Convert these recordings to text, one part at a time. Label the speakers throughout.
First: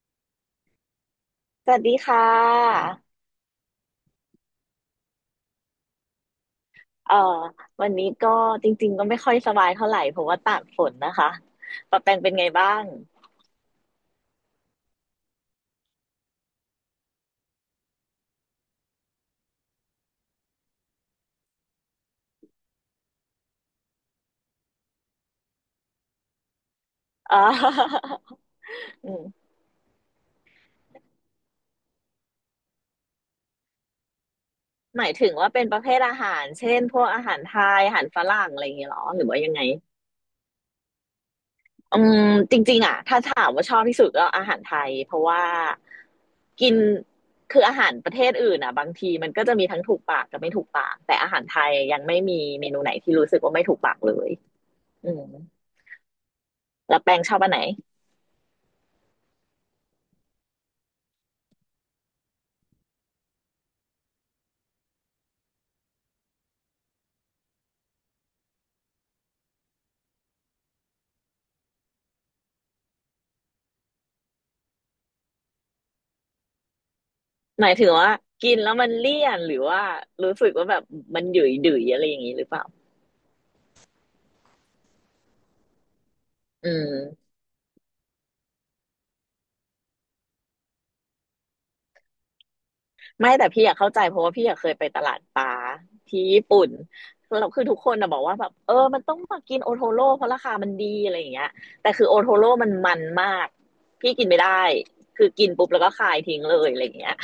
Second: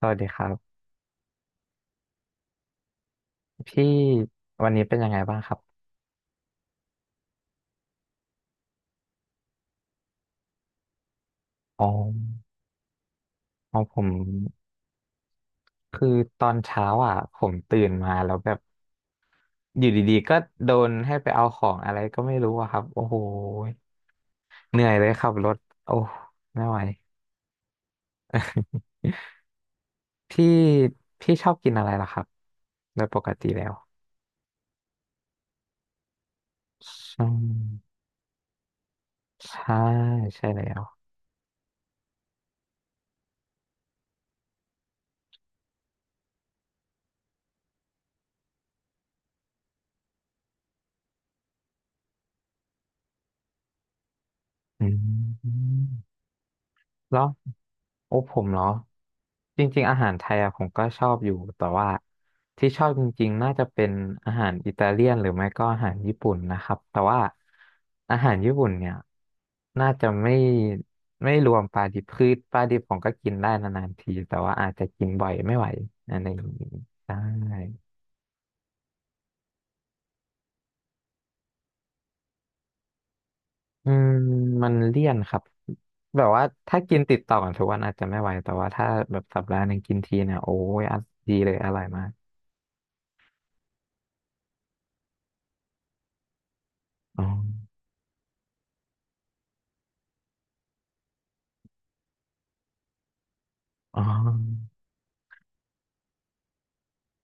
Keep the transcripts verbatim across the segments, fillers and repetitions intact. Speaker 1: สวัสดีครับ
Speaker 2: สวัสดีค่ะ
Speaker 1: พี่วันนี้เป็นยังไงบ้างครับ
Speaker 2: เอ่อวันนี้ก็จริงๆก็ไม่ค่อยสบายเท่าไหร่เพราะว่าตากฝนนะคะ
Speaker 1: อ๋อ
Speaker 2: ปะแปงเป็นไงบ้าง
Speaker 1: อ๋อผมคือตอนเช้าอ่ะผมตื่นมาแล้วแบบอยู่ดีๆก็โดนให้ไปเอาของอะไรก็ไม่รู้อะครับโอ้โหเหนื่อยเลยขับรถโอ้ไม่ไหว
Speaker 2: เอ่อ อืม
Speaker 1: พี่พี่ชอบกินอะไรล่ะครับโดยปกติแล้ว
Speaker 2: หมายถึงว่าเป็นประเภทอาหารเช่นพวกอา
Speaker 1: อื
Speaker 2: หารไทยอา
Speaker 1: ม
Speaker 2: หารฝรั่งอะไรอย่างเงี้ยเหรอหรือว่ายังไง
Speaker 1: ใช่ใช่แล้ว
Speaker 2: อืมจริงๆอ่ะถ้าถามว่าชอบที่สุดก็อาหารไทยเพราะว่ากินคืออาหารประเทศอื่นอ่ะบางทีมันก็จะมีทั้งถูกปากกับไม่ถูกปากแต่อาหารไทยยังไม่มีเมนูไหนที่รู้สึกว่าไม่ถูกปากเลย
Speaker 1: อ
Speaker 2: อืม
Speaker 1: ืม
Speaker 2: แล้วแป
Speaker 1: แล้
Speaker 2: ง
Speaker 1: ว
Speaker 2: ชอบอันไหน
Speaker 1: โอ้ผมเนาะจริงๆอาหารไทยอะผมก็ชอบอยู่แต่ว่าที่ชอบจริงๆน่าจะเป็นอาหารอิตาเลียนหรือไม่ก็อาหารญี่ปุ่นนะครับแต่ว่าอาหารญี่ปุ่นเนี่ยน่าจะไม่ไม่รวมปลาดิบคือปลาดิบผมก็กินได้นานๆทีแต่ว่าอาจจะกินบ่อยไม่ไหวอะไรอย่างนี้ได้
Speaker 2: หมายถึงว่ากินแล้วมันเลี่ยนหรือว่ารู้สึกว่าแบบมันหยุยดุยๆอะไรอย่างนี้หรือเปล่า
Speaker 1: อืมมันเลี่ยนครับแบบว่า
Speaker 2: อื
Speaker 1: ถ้ากินติด
Speaker 2: ม
Speaker 1: ต่อกันทุกวันอาจจะไม่ไหวแต่ว่าถ้าแบบสัปดาห์หนึ่งกินทีเนี่ยโอ้ยอ่ะดีเลยอร่อยมาก
Speaker 2: ไม่แต่พี่อยากเข้าใจเพราะว่าพี่อยากเคยไปตลาดปลาที่ญี่ปุ่น
Speaker 1: อ๋อ
Speaker 2: เราคือทุกคนนะบอกว่าแบบเออมันต้องมากินโอโทโร่เพราะราคามันดีอะไรอย่างเงี้ยแต่คือโอโทโร่มันมันมาก
Speaker 1: อ๋
Speaker 2: พี่กินไม่ได้
Speaker 1: อ
Speaker 2: คือกินปุ๊บแล้วก็คายทิ้งเลยอะไรอย่างเงี้ย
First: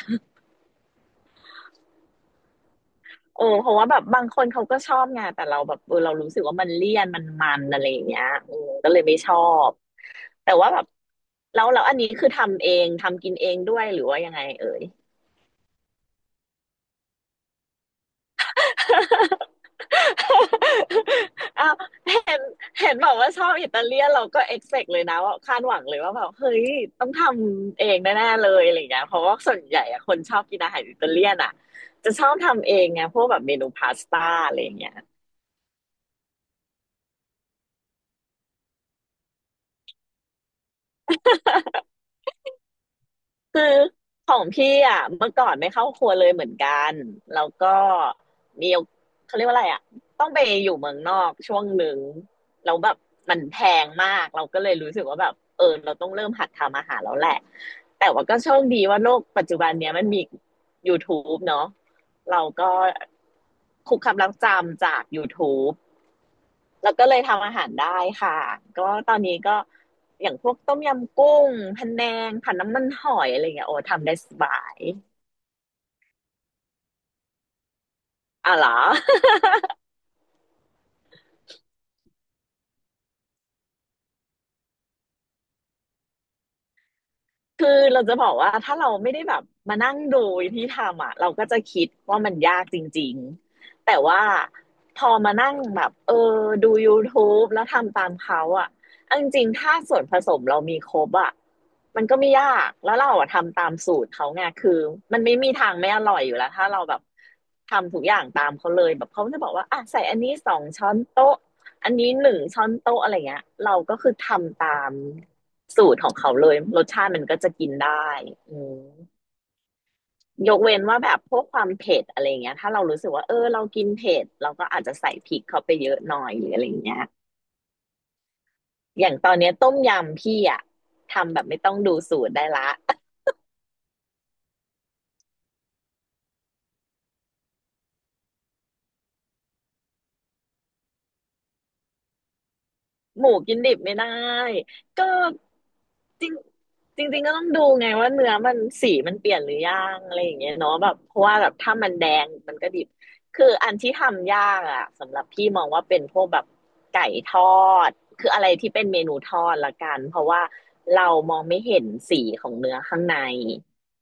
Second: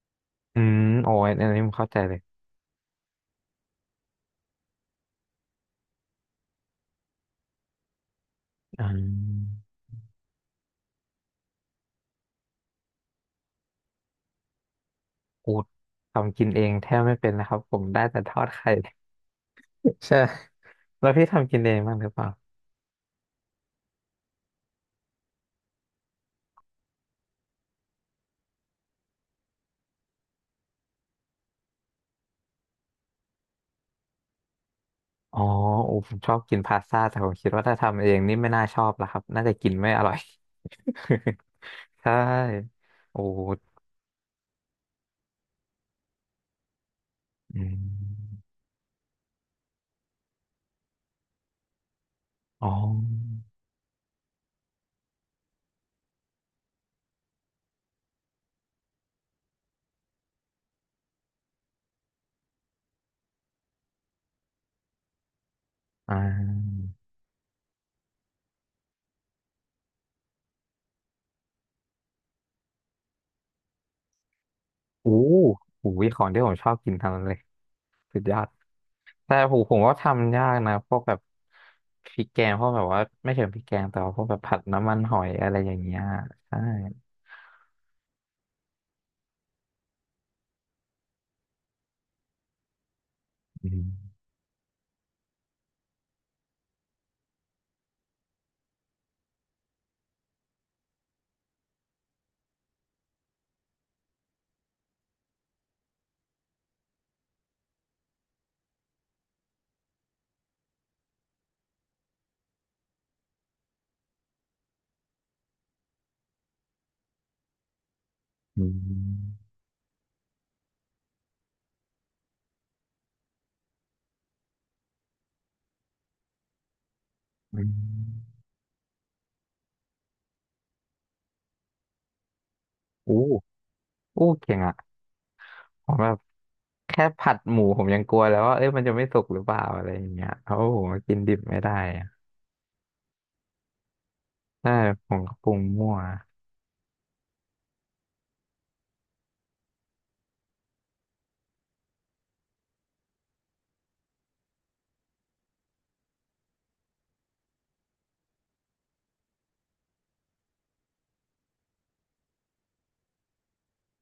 Speaker 1: อืมโอ้ยอันนี้ผมเข้าใจเลย
Speaker 2: เออเพราะว่าแบบบางคนเขาก็ชอบไงแต่เราแบบเออเรารู้สึกว่ามันเลี่ยนมันมันอะไรอย่างเงี้ยอืม
Speaker 1: อื
Speaker 2: ก็เลยไม่ชอ
Speaker 1: ม
Speaker 2: บแต่ว่าแบบแล้วแล้วอันนี้คือทำเองทำกินเองด้วยหรือว่ายังไงเอ่ย
Speaker 1: อูดทำกินเองแทบไม่เป็นนะครับผมได้แต่ทอดไข่ ใช่แล้วพี่ทำกิ น
Speaker 2: อ้า
Speaker 1: เอ
Speaker 2: ว
Speaker 1: งบ้างหรือเปล่า
Speaker 2: เห็นเห็นบอกว่าชอบอิตาเลียนเราก็เอ็กเซกเลยนะว่าคาดหวังเลยว่าแบบเฮ้ยต้องทำเองแน่ๆเลยอะไรอย่างเงี้ยเพราะว่าส่วนใหญ่อะคนชอบกินอาหารอิตาเลียนอะจะชอบทำเองไงพวกแบบเมนูพาสต้าอะไรอย่างเงี้ย
Speaker 1: อ๋ออูผมชอบกินพาสต้าแต่ผมคิดว่าถ้าทำเองนี่ไม่น่าชอบละครับน่าจะกินไม่อร่อย ใช่โอ
Speaker 2: คือ
Speaker 1: ้
Speaker 2: ของพี่อ่ะเมื่อก่อนไม่เข้าครัวเลยเหมือนกันแล้ว
Speaker 1: อื
Speaker 2: ก็
Speaker 1: ม
Speaker 2: มีเขาเรียกว่าอะไรอ่ะต้องไปอยู่เมืองนอกช่วงหนึ่ง
Speaker 1: อ๋อ
Speaker 2: แล้วแบบมันแพงมากเราก็เลยรู้สึกว่าแบบเออเราต้องเริ่มหัดทำอาหารแล้วแหละแต่ว่าก็โชคดีว่าโลกปัจจุบันเนี้ยมันมี YouTube เนาะเราก็คุกคำลักจำจาก YouTube
Speaker 1: อ่า
Speaker 2: แล้วก็เลยทำอาหารได้ค่ะ ก็ตอนนี้ก็อย่างพวกต้มยำกุ้งพะแนงผัดน้ำมันหอยอะไรอย่างเงี้ยโอ้ทำได้สบาย
Speaker 1: อู้หูยของที่ผมชอบกินทั้งนั้นเลยสุดยอด
Speaker 2: อ่ะเหรอ
Speaker 1: แต่ผมผมก็ทำยากนะพวกแบบพริกแกงพวกแบบว่าไม่เชิงพริกแกงแต่ว่าพวกแบบผัดน้ำมันหอยอะไรอย่างเงี้ยใช่
Speaker 2: คือเราจะบอกว่าถ้าเราไม่ได้แบบมานั่งดูที่ทำอ่ะเราก็จะคิดว่ามันยากจริง
Speaker 1: อืม
Speaker 2: ๆแต่ว่าพอมานั่งแบบเออดู YouTube แล้วทำตามเขาอ่ะาจริงๆถ้าส่วนผสมเรามีครบอ่ะมันก็ไม่ยากแล้วเราอะทำตามสูตรเขาไงคือมันไม่มีทางไม่อร่อยอยู่แล้วถ้าเราแบบทำทุกอย่างตามเขาเลยแบบเขาจะบอกว่าอ่ะใส่อันนี้สองช้อนโต๊ะ อันนี้หนึ่งช้อนโต๊ะอะไรเงี้ยเราก็คือทำตามสูตรของเขาเลยรสชาติมันก็จะกินได้อื
Speaker 1: อื
Speaker 2: ม
Speaker 1: ม
Speaker 2: ยกเว้นว่าแบบพวกความเผ็ดอะไรเงี้ยถ้าเรารู้สึกว่าเออเรากินเผ็ดเราก็อาจจะใส่พริกเข้าไปเยอะหน่อยหรืออะไรเงี้ย
Speaker 1: อืม
Speaker 2: อย่างตอนเนี้ยต้มยำพี่อะทำแบบไม่ต้องดูสูตรได้ละ
Speaker 1: อู้อู้เก่งอ่ะผมแบบแค่ผัดหมูผมยังกลัวแล้วว่าเอ้ยมันจะไม่สุกหรือเปล่าอะไรอย่างเงี้ยเพราะว่าผมก็กินดิบไม่ได้อะ
Speaker 2: หมูกินดิบไม่ได้
Speaker 1: ใช่
Speaker 2: ก็
Speaker 1: ผมก็ปรุงมั่ว
Speaker 2: จริงจริงๆก็ต้องดูไงว่าเนื้อมันสีมันเปลี่ยนหรือยังอะไรอย่างเงี้ยเนาะแบบเพราะว่าแบบถ้ามันแดงมันก็ดิบคืออันที่ทำยากอะสำหรับพี่มองว่าเป็นพวกแบบไก่ทอดคืออะไรที่เป็นเมนูทอดละกันเพราะว่าเรามองไม่เห็นสีของเนื้อข้างใน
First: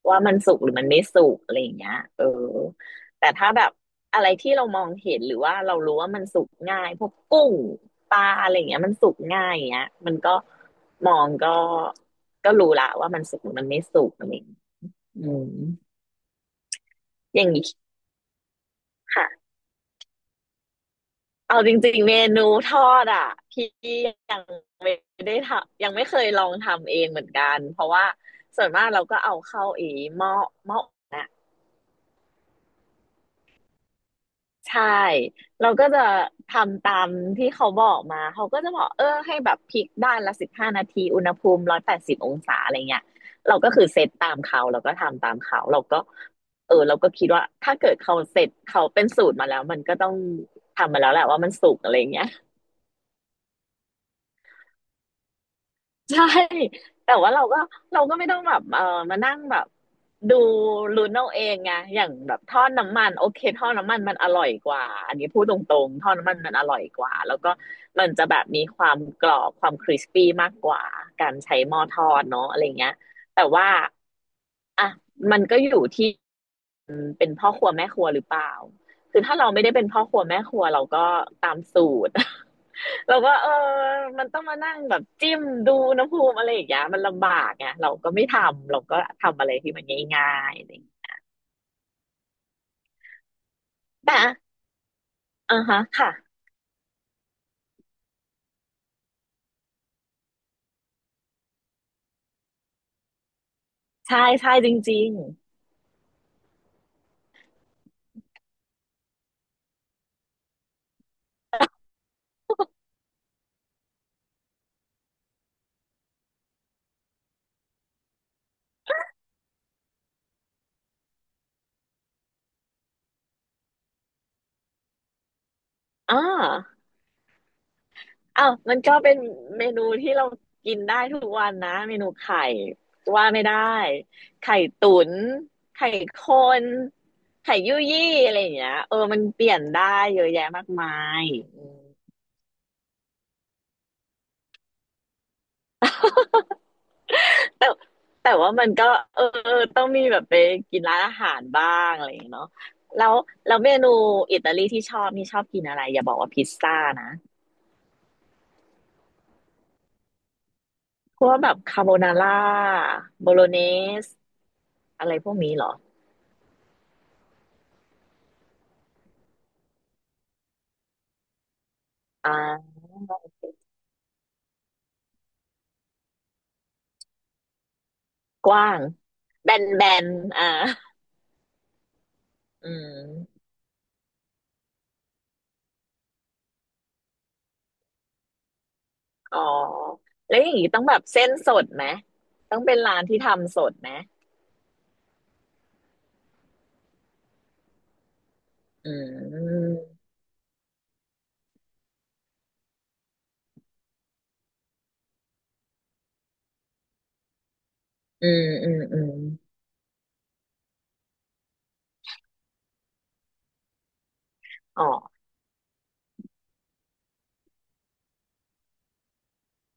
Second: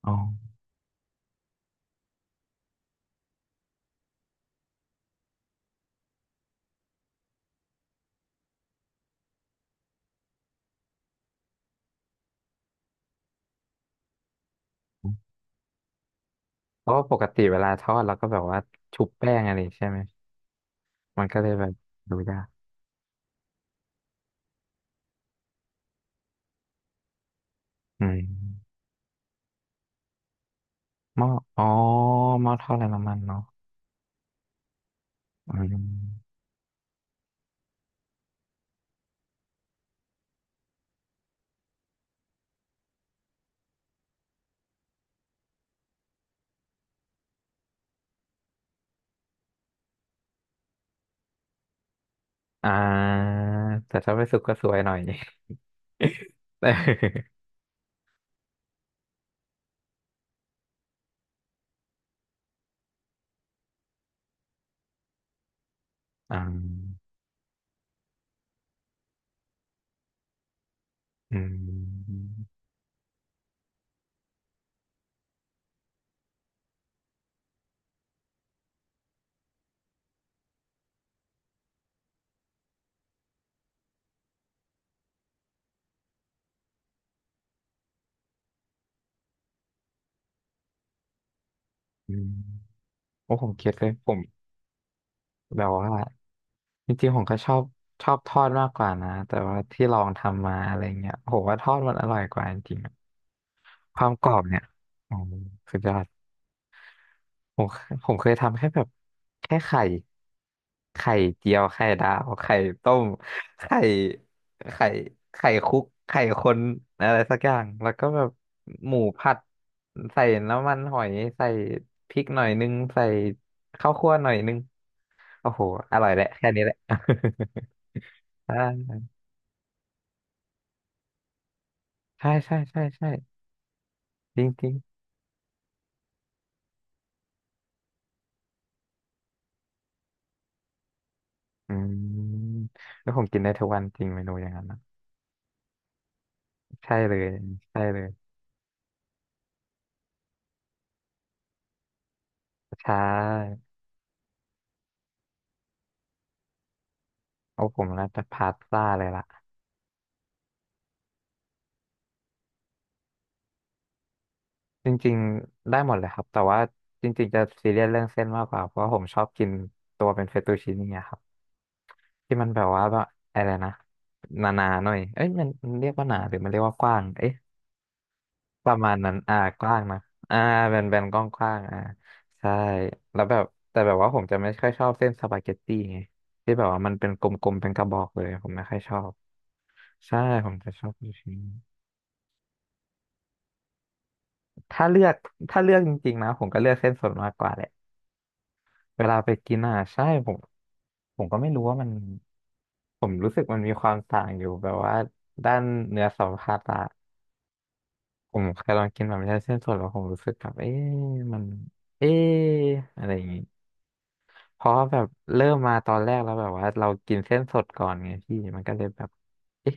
Speaker 1: อ๋
Speaker 2: ว่ามัน
Speaker 1: อ
Speaker 2: สุกหรือมันไม่สุกอะไรอย่างเงี้ยเออ แต่ถ้าแบบอะไรที่เรามองเห็นหรือว่าเรารู้ว่ามันสุกง่ายพวกกุ้งปลาอะไรอย่างเงี้ยมันสุกง่ายอย่างเงี้ยมันก็มองก็ก็รู้ละว่ามันสุกหรือมันไม่สุกอะไรอย่างเงี้ยอืม
Speaker 1: เพราะว่าปก
Speaker 2: อ
Speaker 1: ติ
Speaker 2: ย่าง
Speaker 1: เว
Speaker 2: นี้
Speaker 1: ลาทอดเราก็แบบว่าชุบแป้ง
Speaker 2: ค่ะ
Speaker 1: อะไรใช่ไหมมันก็เลย
Speaker 2: เอา
Speaker 1: แบ
Speaker 2: จ
Speaker 1: บ
Speaker 2: ริงๆ
Speaker 1: ดู
Speaker 2: เม
Speaker 1: ยา
Speaker 2: นู
Speaker 1: ก
Speaker 2: ทอดอ่ะพี่ยังไม่ได้ทำยังไม่เคยลองทำเองเหมือนกันเพราะ
Speaker 1: อื
Speaker 2: ว่า
Speaker 1: ม
Speaker 2: ส่วนมากเราก็เอาเข้าไอีหม้อหม้อ
Speaker 1: หม้ออ๋อหม้อทอดไร้น้ำมันเนาะ
Speaker 2: ใช่
Speaker 1: อื
Speaker 2: เราก็จะ
Speaker 1: ม
Speaker 2: ทำตามที่เขาบอกมาเขาก็จะบอกเออให้แบบพลิกด้านละสิบห้านาทีอุณหภูมิร้อยแปดสิบองศาอะไรเงี้ยเราก็คือเซตตามเขาเราก็ทำตามเขาเราก็เออเราก็คิดว่าถ้าเกิดเขาเสร็จเขาเป็นสูตรมาแล้วมันก็ต้องทำมาแล้วแหละว่ามันสุกอะไรเงี้ย
Speaker 1: อ่าแต่ถ้าไปสุกก็สวยหน่อย
Speaker 2: ใช่
Speaker 1: เออ
Speaker 2: แต่ว่าเรา ก็เราก็ไม่ต้องแบบเออมานั่งแบบดูลุ้นเอาเองไงอย่างแบบทอดน้ำมันโอเคทอดน้ำมันมันอร่อยกว่าอันนี้พูดตรงๆทอดน้ำ
Speaker 1: อ่
Speaker 2: มันมันอร่อย
Speaker 1: า
Speaker 2: กว่าแล้วก็มันจะแบบมีความกรอบความคริสปี้มากกว่ากา
Speaker 1: อื
Speaker 2: รใช้หม้อทอ
Speaker 1: ม
Speaker 2: ดเนาะอะไรเงี้ยแต่ว่าอ่ะมันก็อยู่ที่เป็นพ่อครัวแม่ครัวหรือเปล่าคือถ้าเราไม่ได้เป็นพ่อครัวแม่ครัวเราก็ตามสูตร เราก็เออมันต้องมานั่งแบบจิ้มดูอุณหภูมิอะไรอย่างเงี้ยมันลำบากไงเราก็ไม่ทำเราก็ทำอะไรที่มันง่ายๆอะไรอย่างเงี้ย
Speaker 1: อืมโอ้ผมคิดเลยผ
Speaker 2: แต่
Speaker 1: มแบ
Speaker 2: อ่า
Speaker 1: บ
Speaker 2: ฮะ
Speaker 1: ว่า
Speaker 2: ค่ะ
Speaker 1: จริงๆผมก็ชอบชอบทอดมากกว่านะ แต่ว่าที่ลองทำมาอะไรเงี้ยผมว่าทอดมันอร่อยกว่าจริงๆอะความ
Speaker 2: ใช่
Speaker 1: กรอบ
Speaker 2: ใช่
Speaker 1: เนี่ย
Speaker 2: จริง
Speaker 1: อ๋อสุดยอด ผมผมเคยทำแค่แบบแค่ไข่ไข่เจียวไข่ดาวไข่ต้มไข่ไข่ไข่คุกไข่คนอะไรสักอย่างแล้วก็แบบหมูผัดใส่น้ำมันหอยใส่พริกหน่อยนึงใส่ข้าวคั่วหน่อยนึงโอ้โหอร่อ
Speaker 2: ๆ
Speaker 1: ย
Speaker 2: อ่า
Speaker 1: แหละแค่นี้แหละ
Speaker 2: อ้าวมันก็
Speaker 1: อ่า
Speaker 2: เป็นเมนูที่เรากินได้ทุกวันนะ เมนู
Speaker 1: ใช่
Speaker 2: ไข่
Speaker 1: ใช่ใช่ใช่
Speaker 2: ว่าไม่ได้
Speaker 1: จริง
Speaker 2: ไข่
Speaker 1: จริง
Speaker 2: ตุ๋นไข่คนไข่ยุ่ยยี่อะไรอย่างเงี้ยเออมันเปลี่ยนได้เยอะแยะมากมายอื
Speaker 1: อื
Speaker 2: ม
Speaker 1: มแล้วผมกินได้ทุกวันจริงเมนูอย่างนั้นนะใช่เลย
Speaker 2: แต่
Speaker 1: ใช่เลย
Speaker 2: แต่ว่ามันก็เออต้องมีแบบไปกินร้านอาหารบ้างอะไรอย่างเงี้ยเนาะ
Speaker 1: ใช่
Speaker 2: แล้วแล้วเมนูอิตาลีที่ชอบนี่ชอบกินอะไรอย่าบอกว่าพิซซ่านะ
Speaker 1: เอาผมน่าจะพาสต้าเลยล่ะ
Speaker 2: พวกแบบคาโบนาร่าโบโลเนส
Speaker 1: จ
Speaker 2: อะไร
Speaker 1: ริง
Speaker 2: พวกนี้เหรอ
Speaker 1: ๆได้หมดเลยครับแต่ว่าจริงๆจะซีเรียสเรื่องเส้นมากกว่าเพราะว่าผมชอบกินตัวเป็นเฟตตูชินี่อะครับ
Speaker 2: อ่
Speaker 1: ที่มันแบบว่า
Speaker 2: า
Speaker 1: แบบอะไรนะหนาๆหน่อยเอ้ยมันมันเรียกว่าหนาหรือมันเรียกว่ากว้างเอ๊ะ
Speaker 2: ก
Speaker 1: ป
Speaker 2: ว้า
Speaker 1: ระ
Speaker 2: ง
Speaker 1: มาณนั้นอ่า
Speaker 2: แบ
Speaker 1: ก
Speaker 2: น
Speaker 1: ว้าง
Speaker 2: แบ
Speaker 1: นะ
Speaker 2: น
Speaker 1: อ่า
Speaker 2: อ่า
Speaker 1: แบนแบนกว้างกว้างอ่าใช่
Speaker 2: อื
Speaker 1: แล้วแบ
Speaker 2: ม
Speaker 1: บแต่แบบว่าผมจะไม่ค่อยชอบเส้นสปาเกตตี้ไงที่แบบว่ามันเป็นกลมๆเป็นกระบอกเลยผมไม่ค่อยชอบ
Speaker 2: อ๋อ
Speaker 1: ใช่
Speaker 2: แล้ว
Speaker 1: ผ
Speaker 2: อย่า
Speaker 1: ม
Speaker 2: ง
Speaker 1: จะ
Speaker 2: นี้ต้
Speaker 1: ช
Speaker 2: อง
Speaker 1: อบ
Speaker 2: แบบ
Speaker 1: ลูก
Speaker 2: เส้น
Speaker 1: ชิ้น
Speaker 2: สดไหมต้องเป็นร้านที่ทำสดไหม
Speaker 1: ถ้าเลือกถ้าเลือกจริงๆนะผมก็เลือกเส้นสดมากกว่าแหละ
Speaker 2: อื
Speaker 1: เวลาไปกิน
Speaker 2: ม
Speaker 1: อ่ะใช่ผมผมก็ไม่รู้ว่ามันผมรู้สึกมันมีความต่างอยู่แบบว่าด้านเนื้อสัมผัสอะ
Speaker 2: อื
Speaker 1: ผ
Speaker 2: ม
Speaker 1: มเค
Speaker 2: อื
Speaker 1: ย
Speaker 2: ม
Speaker 1: ลอง
Speaker 2: อื
Speaker 1: กิน
Speaker 2: ม
Speaker 1: แบบไม่ใช่เส้นสดแล้วผมรู้สึกแบบเอ๊ะมันเอ๊ะอะไรอย่างงี้เพราะ
Speaker 2: อ๋อ
Speaker 1: ว่าแบบเริ่มมาตอนแรกแล้วแบบว่าเรากินเส้นสดก่อนไงพี่มันก็เลยแบบเอ๊ะ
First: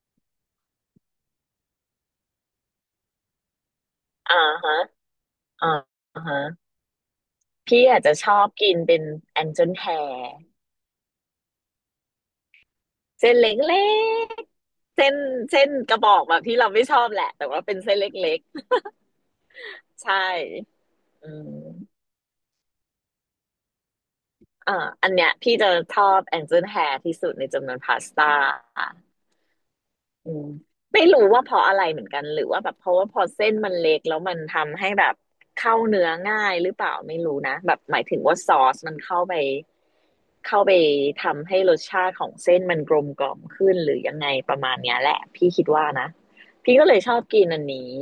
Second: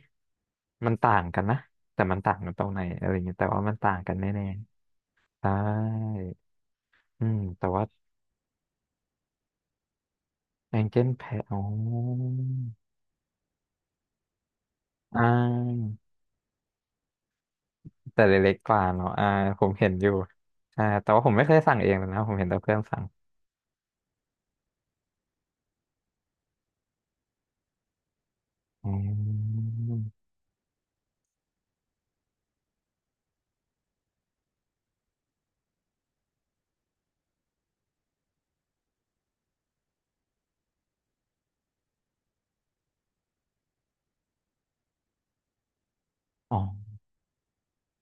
Speaker 1: มันต่างกันนะแต่มันต่างกันตรงไหนอะไรอย่างงี้แต่ว่ามันต่างกัน
Speaker 2: อ่า
Speaker 1: แน่
Speaker 2: ฮะ
Speaker 1: ๆใช่
Speaker 2: อ่าฮะ
Speaker 1: อืมแต่
Speaker 2: พี่
Speaker 1: ว่า
Speaker 2: อาจจะชอบกินเป็นแองเจิลแฮร์
Speaker 1: แองเจิลแพะอ๋อ
Speaker 2: เส้นเล็กๆเส้น
Speaker 1: อ่
Speaker 2: เส้นกระ
Speaker 1: า
Speaker 2: บอกแบบที่เราไม่ชอบแหละแต่ว่าเป็นเส้นเล
Speaker 1: แต่
Speaker 2: ็ก
Speaker 1: เล็กๆกว่าเนาะอ่าผมเห็น
Speaker 2: ๆ
Speaker 1: อยู่
Speaker 2: ใช่
Speaker 1: ใช่าแต่ว่าผ
Speaker 2: อื
Speaker 1: มไม่เคย
Speaker 2: ม
Speaker 1: สั่งเองเลยนะผมเห็นแต่เพื่อนสั่ง
Speaker 2: อ่าอันเนี้ยพี่จะชอบแองเจิลแฮร์ที่สุดในจำนวนพาสต้า
Speaker 1: อืม
Speaker 2: อืมไม่รู้ว่าเพราะอะไรเหมือนกันหรือว่าแบบเพราะว่าพอเส้นมันเล็กแล้วมันทำให้แบบเข้าเนื้อง่ายหรือเปล่าไม่รู้นะแบบหมายถึงว่าซอสมันเข้าไปเข้าไปทำให้รสชาติของเส้นมันกลมกล่อมขึ้นหรือยังไงประมาณเนี้ยแหละพี่คิดว่านะ
Speaker 1: อ๋อ
Speaker 2: พี่ก็เลยชอบกินอันนี้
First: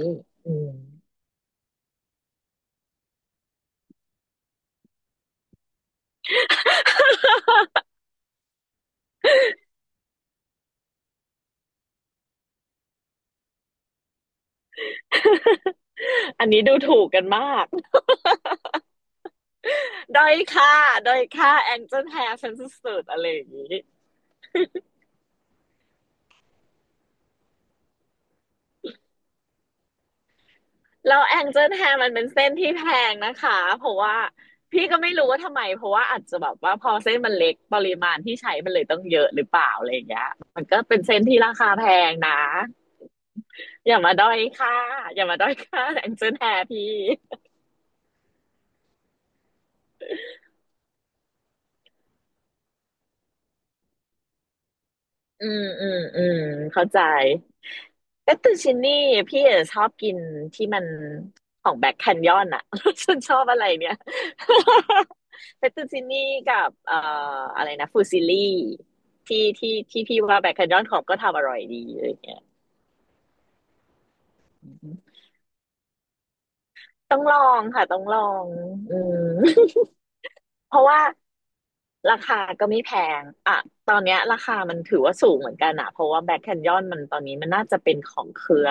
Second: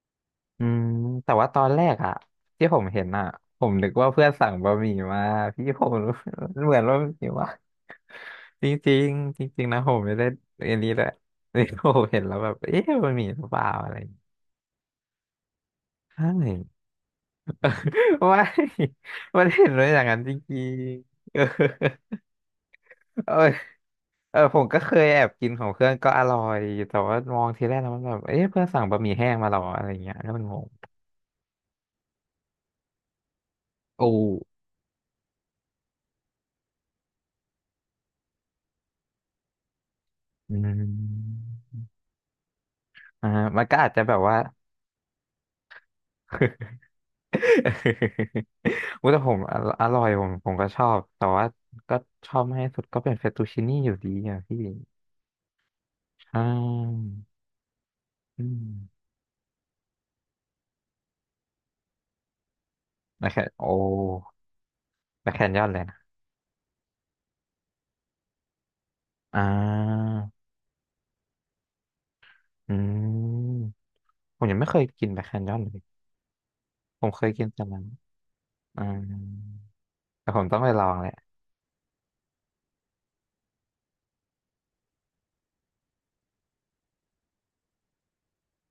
Speaker 2: อื
Speaker 1: อื
Speaker 2: ม
Speaker 1: มแต่ว่าตอนแรกอะที่ผมเห็นอะผมนึกว่าเพื่อนสั่งบะหมี่มาพี่ผม เหมือนว่าบะหมี่ว่าจริงๆจริงๆนะผมไม่ได้อันนี้เลย นี่ผมเห็นแล้วแบบเอ๊ะบะหมี่หรือเปล่าอะไรอย่างเงี้ยใช่
Speaker 2: อันนี้ดูถูกกันมาก
Speaker 1: ว่า มันเห็นเลยอย่างนั้น
Speaker 2: ด้อ
Speaker 1: จ
Speaker 2: ย
Speaker 1: ริง
Speaker 2: ค่าด้อยค่า
Speaker 1: ๆ
Speaker 2: แองเจิลแฮร์ฉันสุดๆอะไร
Speaker 1: เออ
Speaker 2: อย่างนี้
Speaker 1: เออผมก็เคยแอบกินของเพื่อนก็อร่อยแต่ว่ามองทีแรกแล้วมันแบบเอ๊ะเพื่อนสั่งบะหมี่แห้งมาเหรออะไรเงี้ยแล้วมันงง
Speaker 2: แล้วแองเจิลแฮร์มันเป็นเส้นที่แพงนะคะเพราะ
Speaker 1: โอ้
Speaker 2: ว่าพี่ก็ไม่รู้ว่าทำไมเพราะว่าอาจจะแบบว่าพอเส้นมันเล็กปริมาณที่ใช้มันเลยต้องเยอะหรือเปล่าอะไรอย่างเงี้ย
Speaker 1: อื
Speaker 2: มันก็เป็นเส้นที่
Speaker 1: ม
Speaker 2: ราคาแพงนะ
Speaker 1: อ่ามันก็อาจ
Speaker 2: อย่า
Speaker 1: จะแบ
Speaker 2: มา
Speaker 1: บ
Speaker 2: ด้อ
Speaker 1: ว่า
Speaker 2: ยค่าอย่ามาด้อยค่าแองเจิลแฮร์พี่
Speaker 1: อุ้ยแต่ผมอร่อร่อยผมผมก็ชอบแต่ว่าก็ชอบมากที่สุดก็เป็นเฟตตูชินี่อยู่ดีอ่ะพี่
Speaker 2: อืมอืมอื
Speaker 1: ใช่
Speaker 2: มเข้าใจก็ต
Speaker 1: อื
Speaker 2: ตูชินี่
Speaker 1: ม
Speaker 2: พี่อะชอบกินที่มันของแบ็คแคนยอนอะ ฉัน
Speaker 1: แมค
Speaker 2: ช
Speaker 1: แค
Speaker 2: อบ
Speaker 1: น
Speaker 2: อะ
Speaker 1: โอ้
Speaker 2: ไรเนี่ย
Speaker 1: แมคแคนย
Speaker 2: เป
Speaker 1: อน
Speaker 2: ต
Speaker 1: เลย
Speaker 2: ตู
Speaker 1: นะ
Speaker 2: ชินี่กับเอ่ออะไรนะฟูซิลี่
Speaker 1: อ่
Speaker 2: ที่ที่ที่
Speaker 1: า
Speaker 2: พี่ว่าแบ็คแคนยอนของก็ทำอร่อยดีอะไรเงี้ย
Speaker 1: อืมผมยังไม่เคยกินแมคแคนยอนเลยผม
Speaker 2: ต้อ
Speaker 1: เค
Speaker 2: ง
Speaker 1: ย
Speaker 2: ลอ
Speaker 1: กิน
Speaker 2: ง
Speaker 1: แต่นั้
Speaker 2: ค่ะ
Speaker 1: น
Speaker 2: ต้องลอง
Speaker 1: อ่า
Speaker 2: อืม
Speaker 1: แต่ผมต้องไป
Speaker 2: เพ
Speaker 1: ล
Speaker 2: ราะ
Speaker 1: อง
Speaker 2: ว่า
Speaker 1: แหละ
Speaker 2: ราคาก็ไม่แพงอ่ะตอนเนี้ยราคามันถือว่าสูงเหมือนกันอะเพราะว่าแบ็คแคนยอนมันตอนนี้มันน่าจะเป็นของเครือ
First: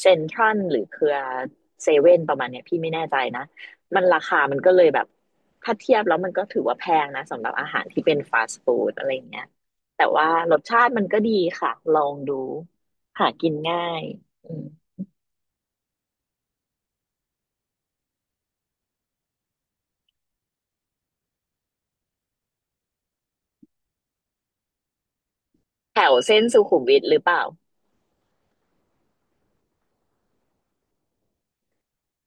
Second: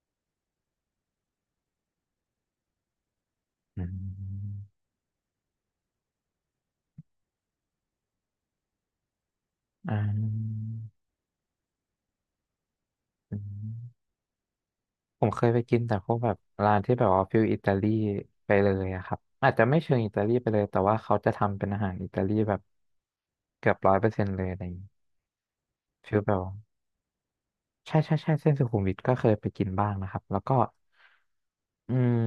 Speaker 2: เซ็นทรัลหรือเครือเซเว่นประมาณเนี้ยพี่ไม่แน่ใจนะ
Speaker 1: อื
Speaker 2: มันราคา
Speaker 1: ม
Speaker 2: มันก็เลยแบบถ้าเทียบแล้วมันก็ถือว่าแพงนะสำหรับอาหารที่เป็นฟาสต์ฟู้ดอะไรอย่างเงี้ย
Speaker 1: อ่
Speaker 2: แต่ว่ารส
Speaker 1: า
Speaker 2: ชาติมันก็ดีค่ะลองดูหา
Speaker 1: อื
Speaker 2: กิน
Speaker 1: ม
Speaker 2: ง่ายอืม
Speaker 1: ผมเคยไปกินแต่พวกแบบร้านที่แบบว่าฟิลอิตาลีไปเลยอะครับอาจจะไม่เชิงอิตาลีไปเลยแต่ว่าเขาจะทำเป็นอาหารอิตาลีแบบเกือบร้อยเปอร์เซ็นต์เลยอะไรอย่างงี้
Speaker 2: แถ
Speaker 1: ฟิ
Speaker 2: ว
Speaker 1: ลแบบ
Speaker 2: เส้น
Speaker 1: ว่า
Speaker 2: สุขุมวิทหรือเปล่า
Speaker 1: ใช่ใช่ใช่เส้นสุขุมวิทก็เคยไปกินบ้างนะครับแล้วก็อืม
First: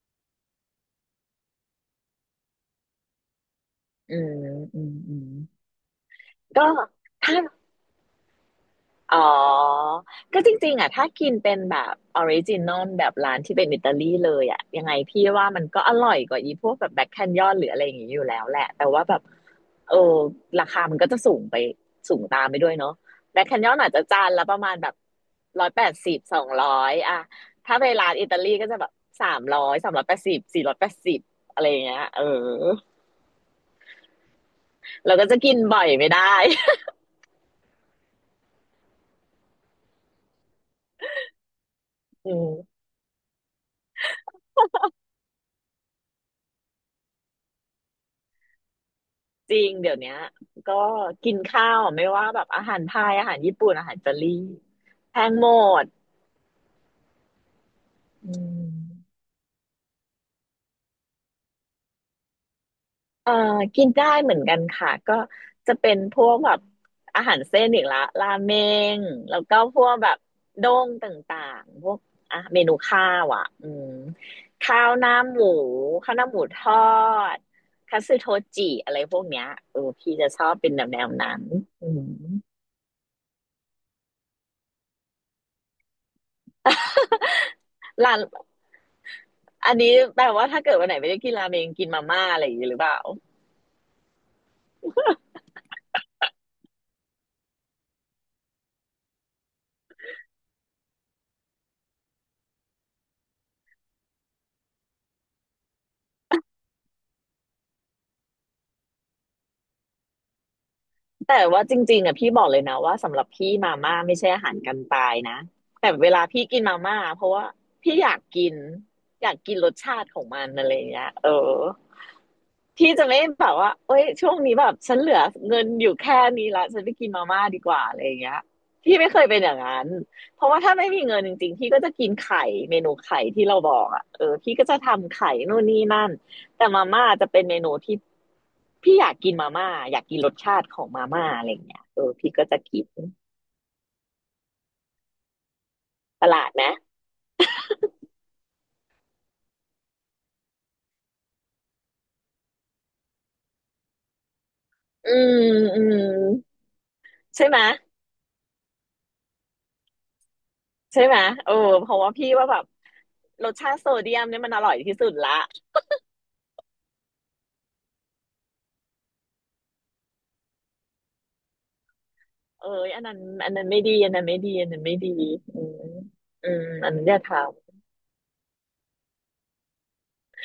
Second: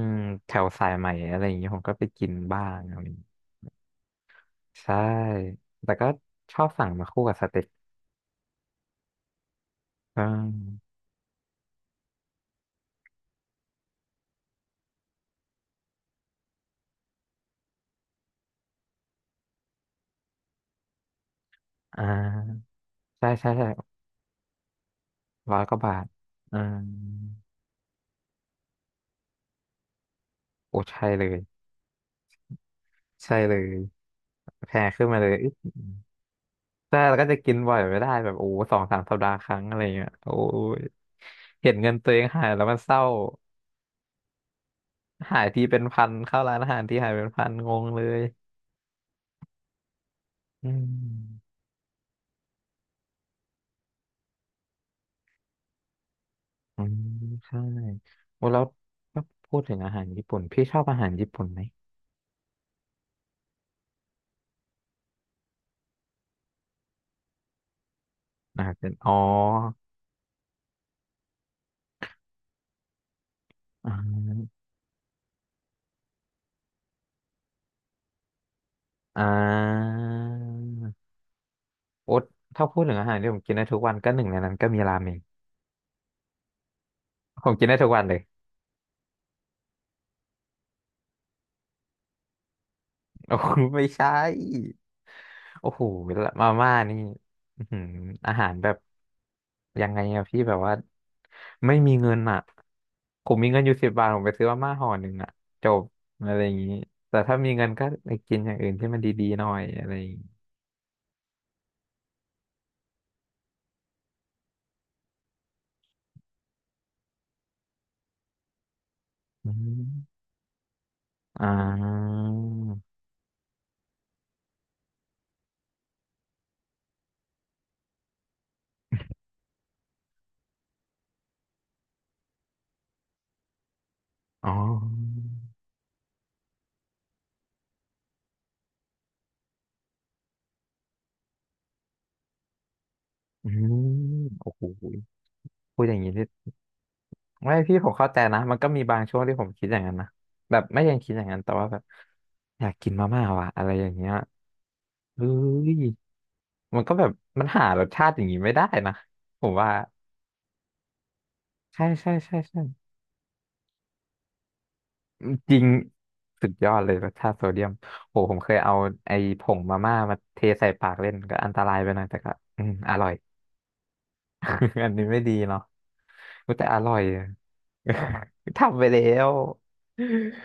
Speaker 1: แถวสายใหม่อะไรอย่างงี้ผมก็ไปกินบ้างอะไรอย่างงี้
Speaker 2: อืมอืม
Speaker 1: ใช่
Speaker 2: อืม
Speaker 1: แต่ก็ชอ
Speaker 2: ก็
Speaker 1: บสั่งมาคู่กั
Speaker 2: ถ้า
Speaker 1: บสเต็ก
Speaker 2: อ๋อ
Speaker 1: อ่
Speaker 2: ก็จริงๆอ่ะ
Speaker 1: า
Speaker 2: ถ้ากินเป็นแบบออริจินอลแบบร้านที่เป็นอิตาลีเลยอ่ะยังไงพี่ว่ามันก็อร่อยกว่าอีพวกแบบแบ็คแคนยอนหรืออะไรอย่างงี้อยู่แล้วแหละแต่ว่าแบบเออราคามันก็จะสูงไป
Speaker 1: อ่
Speaker 2: สูงตามไปด้
Speaker 1: า
Speaker 2: วยเนาะ
Speaker 1: ใช่
Speaker 2: แบ็ค
Speaker 1: ใช่
Speaker 2: แคน
Speaker 1: ใช่
Speaker 2: ยอนอาจจะจานละประมาณแบบ
Speaker 1: ร้อย
Speaker 2: ร้อ
Speaker 1: ก
Speaker 2: ย
Speaker 1: ว่า
Speaker 2: แป
Speaker 1: บา
Speaker 2: ด
Speaker 1: ท
Speaker 2: สิบสอง
Speaker 1: อื
Speaker 2: ร้อยอะ
Speaker 1: ม
Speaker 2: ถ้าไปร้านอิตาลีก็จะแบบสามร้อยสามร้อยแปดสิบสี่ร้อ
Speaker 1: โอ้
Speaker 2: ยแปด
Speaker 1: ใช่
Speaker 2: สิบ
Speaker 1: เลย
Speaker 2: อะไรอย่างเงี้ยเออ
Speaker 1: ใช่เลยแพงขึ้น
Speaker 2: เรา
Speaker 1: มา
Speaker 2: ก็
Speaker 1: เลย
Speaker 2: จะ
Speaker 1: อึ๊
Speaker 2: กิ
Speaker 1: บ
Speaker 2: นบ่อยไม่ได้
Speaker 1: ใช่แล้วก็จะกินบ่อยไม่ได้แบบโอ้สองสามสัปดาห์ครั้งอะไรเงี้ยโอ้ยเห็นเงินตัวเอง
Speaker 2: อื
Speaker 1: หาย
Speaker 2: ม
Speaker 1: แล้วมันเศร้า หายทีเป็นพันเข้าร้านอาหารทีหายเป็นพันงงเลย
Speaker 2: จริงเดี๋ยวเนี้ย
Speaker 1: อื
Speaker 2: ก็กิน
Speaker 1: ม
Speaker 2: ข้าวไม่ว่าแบบอาหารไทยอาหารญี่ปุ่นอาหารอิตาลีแพงหมด
Speaker 1: อืมใช่
Speaker 2: อื
Speaker 1: โอ้แล้ว
Speaker 2: ม
Speaker 1: ถ้าพูดถึงอาหารญี่ปุ่นพี่ชอบอาหารญี่ปุ่นไหม
Speaker 2: เอ่อกินได้เหมือนกันค่ะก็จะเป็นพวกแบบอาหารเส้นอีกละราเม
Speaker 1: นะารเป็น
Speaker 2: ง
Speaker 1: อ๋อ
Speaker 2: แล้วก็พวกแบบโด้งต่างๆพวกอ่ะเมนูข้าวอ่ะอืม
Speaker 1: อ่า
Speaker 2: ข้าวหน้าหมูข้าวหน้าหมูทอดคัตสึโทจิอะไรพ
Speaker 1: อ่
Speaker 2: วกเนี้ยเออ
Speaker 1: า
Speaker 2: พี่จะชอบเป็นแนวแนวนั้นอืม
Speaker 1: โอ๊ตถ้าพูดถึงอาหารที่ผมกินได้ทุกวันก็หนึ่งในนั้นก็มีราเมงผมกินได้ทุกวันเล
Speaker 2: ร้า
Speaker 1: ย
Speaker 2: น อันนี้แปลว่าถ้าเกิดวันไหนไม่ได้กินราเมงกินมาม่าอะไรอย่างนี้หรือเปล่า
Speaker 1: โอ้โหไม่ใช่โอ้โหมาม่านี่อื้อหืออาหารแบบยังไงอะพี่แบบว่าไม่มีเงินอะผมมีเงินอยู่สิบบาทผมไปซื้อมาม่าห่อหนึ่งอะจบอะไรอย่างนี้แต่ถ้ามีเงินก็ไปกินอย่างอื่นที่มันดีๆหน่อยอะไรอย่างงี้
Speaker 2: แต่ว่าจริงๆอ่ะพี่บอกเลยนะว่าสำหรับพี่มาม่าไม่ใช่อาหารกันตายนะแต่เวลาพี่กินมาม่าเพราะว่าพี่อยากกินอยาก
Speaker 1: อื
Speaker 2: กินรสชาติข
Speaker 1: ม
Speaker 2: องมันอะไรอย่างเงี้ยเออ
Speaker 1: อ่า
Speaker 2: พี่จะไม่แบบว่าเอ้ยช่วงนี้แบบฉันเหลือเงินอยู่แค่นี้ละฉันไปกินมาม่าดีกว่าอะไรอย่างเงี้ยพี่ไม่เคยเป็นอย่างนั้นเพราะว่าถ้าไม่มีเงินจริงๆพี่ก็จะกินไข่เมนูไข่ที่เราบอกอ่ะเออ
Speaker 1: อ๋อ
Speaker 2: พี่ก็จะทำไข่นู่นนี่นั่นแต่มาม่าจะเป็นเมนูที่พี่อยากกินมาม่าอยากกินรสชาติของมาม่าอะไรอย่างเงี้ยเออพี่ก็จะกิน
Speaker 1: อืมโอ้โหพูดอย่างนี้
Speaker 2: ป
Speaker 1: นี่
Speaker 2: ระหลาดไหม
Speaker 1: ไม่พี่ผมเข้าใจนะมันก็มีบางช่วงที่ผมคิดอย่างนั้นนะแบบไม่ยังคิดอย่างนั้นแต่ว่าแบบอยากกินมาม่าว่ะอะไรอย่างเงี้ย
Speaker 2: อื
Speaker 1: เฮ้
Speaker 2: ม
Speaker 1: ย
Speaker 2: อืม
Speaker 1: มันก็แบบมั
Speaker 2: ใช่
Speaker 1: น
Speaker 2: ไหม
Speaker 1: หารสชาติอย่างนี้ไม่ได้นะผมว่า
Speaker 2: ใช่ไหมเออ
Speaker 1: ใช่
Speaker 2: เพราะ
Speaker 1: ใช่
Speaker 2: ว่าพี่
Speaker 1: ใช่
Speaker 2: ว่าแบ
Speaker 1: ใช่
Speaker 2: บรสชาติโซเดียมเนี่ยมันอร่อยที่สุดละ
Speaker 1: จริงสุดยอดเลยรสชาติโซเดียมโหผมเคยเอาไอ้ผงมาม่ามาเทใส่ปากเล่นก็อันตรายไปหน่อยแต่ก็อื
Speaker 2: เอ้
Speaker 1: ม
Speaker 2: ย
Speaker 1: อ
Speaker 2: อัน
Speaker 1: ร่อย
Speaker 2: นั้นอันนั้นไม่ดีอันนั้นไม่ดีอันนั้ น
Speaker 1: อัน
Speaker 2: ไม่
Speaker 1: นี้
Speaker 2: ดี
Speaker 1: ไม่ดี
Speaker 2: อื
Speaker 1: เนาะ
Speaker 2: มอื
Speaker 1: อุ๊ย
Speaker 2: ม
Speaker 1: แต่อ
Speaker 2: อั
Speaker 1: ร่
Speaker 2: น
Speaker 1: อย
Speaker 2: นั้นอย่า
Speaker 1: อะ
Speaker 2: ท
Speaker 1: ทำไปแล้ว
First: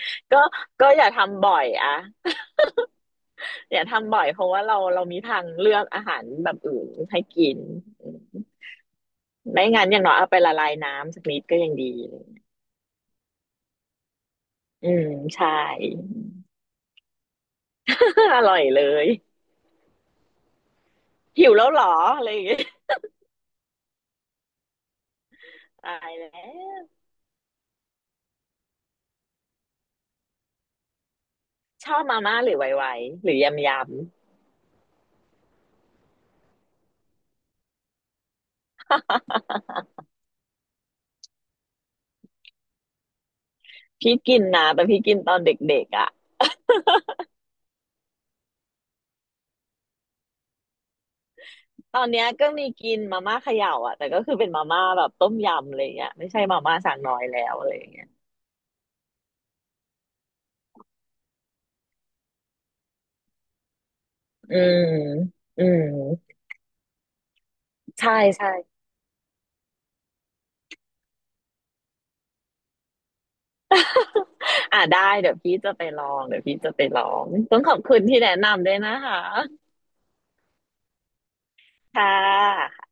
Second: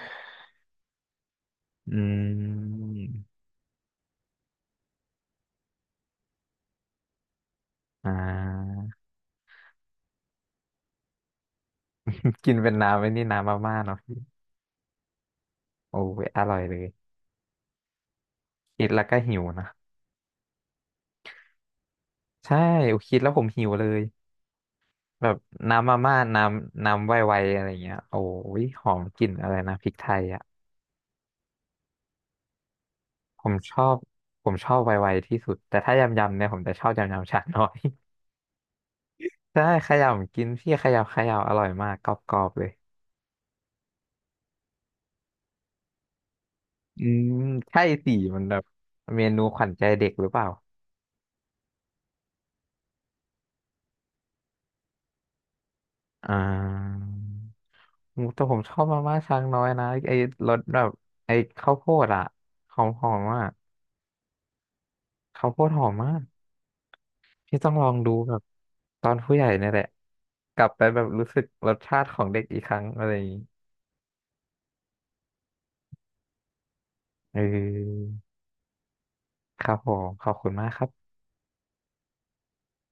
Speaker 2: ำ ก็ก็อย่าทำบ่อย
Speaker 1: อื
Speaker 2: อะ
Speaker 1: ม
Speaker 2: อย่าทำบ่อยเพราะว่าเราเรามีทางเลือกอาหารแบบอื่นให้กินอื
Speaker 1: อ่
Speaker 2: ม
Speaker 1: า
Speaker 2: ไม่งั้นอย่างน้อยเอาไปละลายน้ำสักนิดก็ยังดีอะไรอย่างเงี้ย
Speaker 1: กินเป็นน้ำไอ้นี่น้ำมาม่าเนาะ
Speaker 2: อืมใช่
Speaker 1: โอ้ยอร่อยเลย
Speaker 2: อร่อยเล
Speaker 1: คิดแล้ว
Speaker 2: ย
Speaker 1: ก็หิวนะ
Speaker 2: หิวแล้วเหรออะไรอย่าง
Speaker 1: ใช่
Speaker 2: เงี้ย
Speaker 1: โอ้คิดแล้วผมหิวเลยแบบน้ำมา
Speaker 2: ตาย
Speaker 1: ม่า
Speaker 2: แล้
Speaker 1: น้
Speaker 2: ว
Speaker 1: ำน้ำไวๆอะไรเงี้ยโอ้ยหอมกลิ่นอะไรนะพริกไทยอ่ะ
Speaker 2: ชอบมาม่าหรือไวไวหรือ
Speaker 1: ผม
Speaker 2: ยำ
Speaker 1: ช
Speaker 2: ยำ
Speaker 1: อบผมชอบไวๆที่สุดแต่ถ้ายำๆเนี่ยผมจะชอบยำๆชาน้อย ใช่ขยำกินพี่ขยำขยำอร่อยมากกรอบๆเลย
Speaker 2: พี่กินนะแต่พี่กินตอนเด็กๆอ่ะ
Speaker 1: อืมใช่สิมันแบบเมนูขวัญใจเด็กหรือเปล่า
Speaker 2: ตอนเนี้ยก็มีกินมาม่าเขย่าอ่ะแต่ก็คือเป็นมาม่าแบบต้มยำอะไรเงี้ยไม่
Speaker 1: อ่า
Speaker 2: ใช่มาม่าสั่งน้อยแล้วอะไรเงี้ย
Speaker 1: อืมแต่ผมชอบมาม่าช้างน้อยนะไอ้รสแบบไอ้ข้าวโพดอะหอมหอมอะ
Speaker 2: อืม
Speaker 1: ข้าวโพ
Speaker 2: อื
Speaker 1: ดห
Speaker 2: ม
Speaker 1: อมมากพี่ต้องลองดู
Speaker 2: ใช่
Speaker 1: แบบ
Speaker 2: ใช่
Speaker 1: ตอนผู้ใหญ่เนี่ยแหละกลับไปแบบรู้สึกรสชาติของเด็กอีกครั้งอะไรอย่างนี้
Speaker 2: อ่ะได้เดี๋ยวพี่จะไปลองเดี๋ยวพี่จะไปลอง
Speaker 1: เ
Speaker 2: ต้องขอบคุณ
Speaker 1: ออ
Speaker 2: ที่แนะนำด้วยนะคะ
Speaker 1: ครับผมขอบคุณมากครับ
Speaker 2: ค่ะ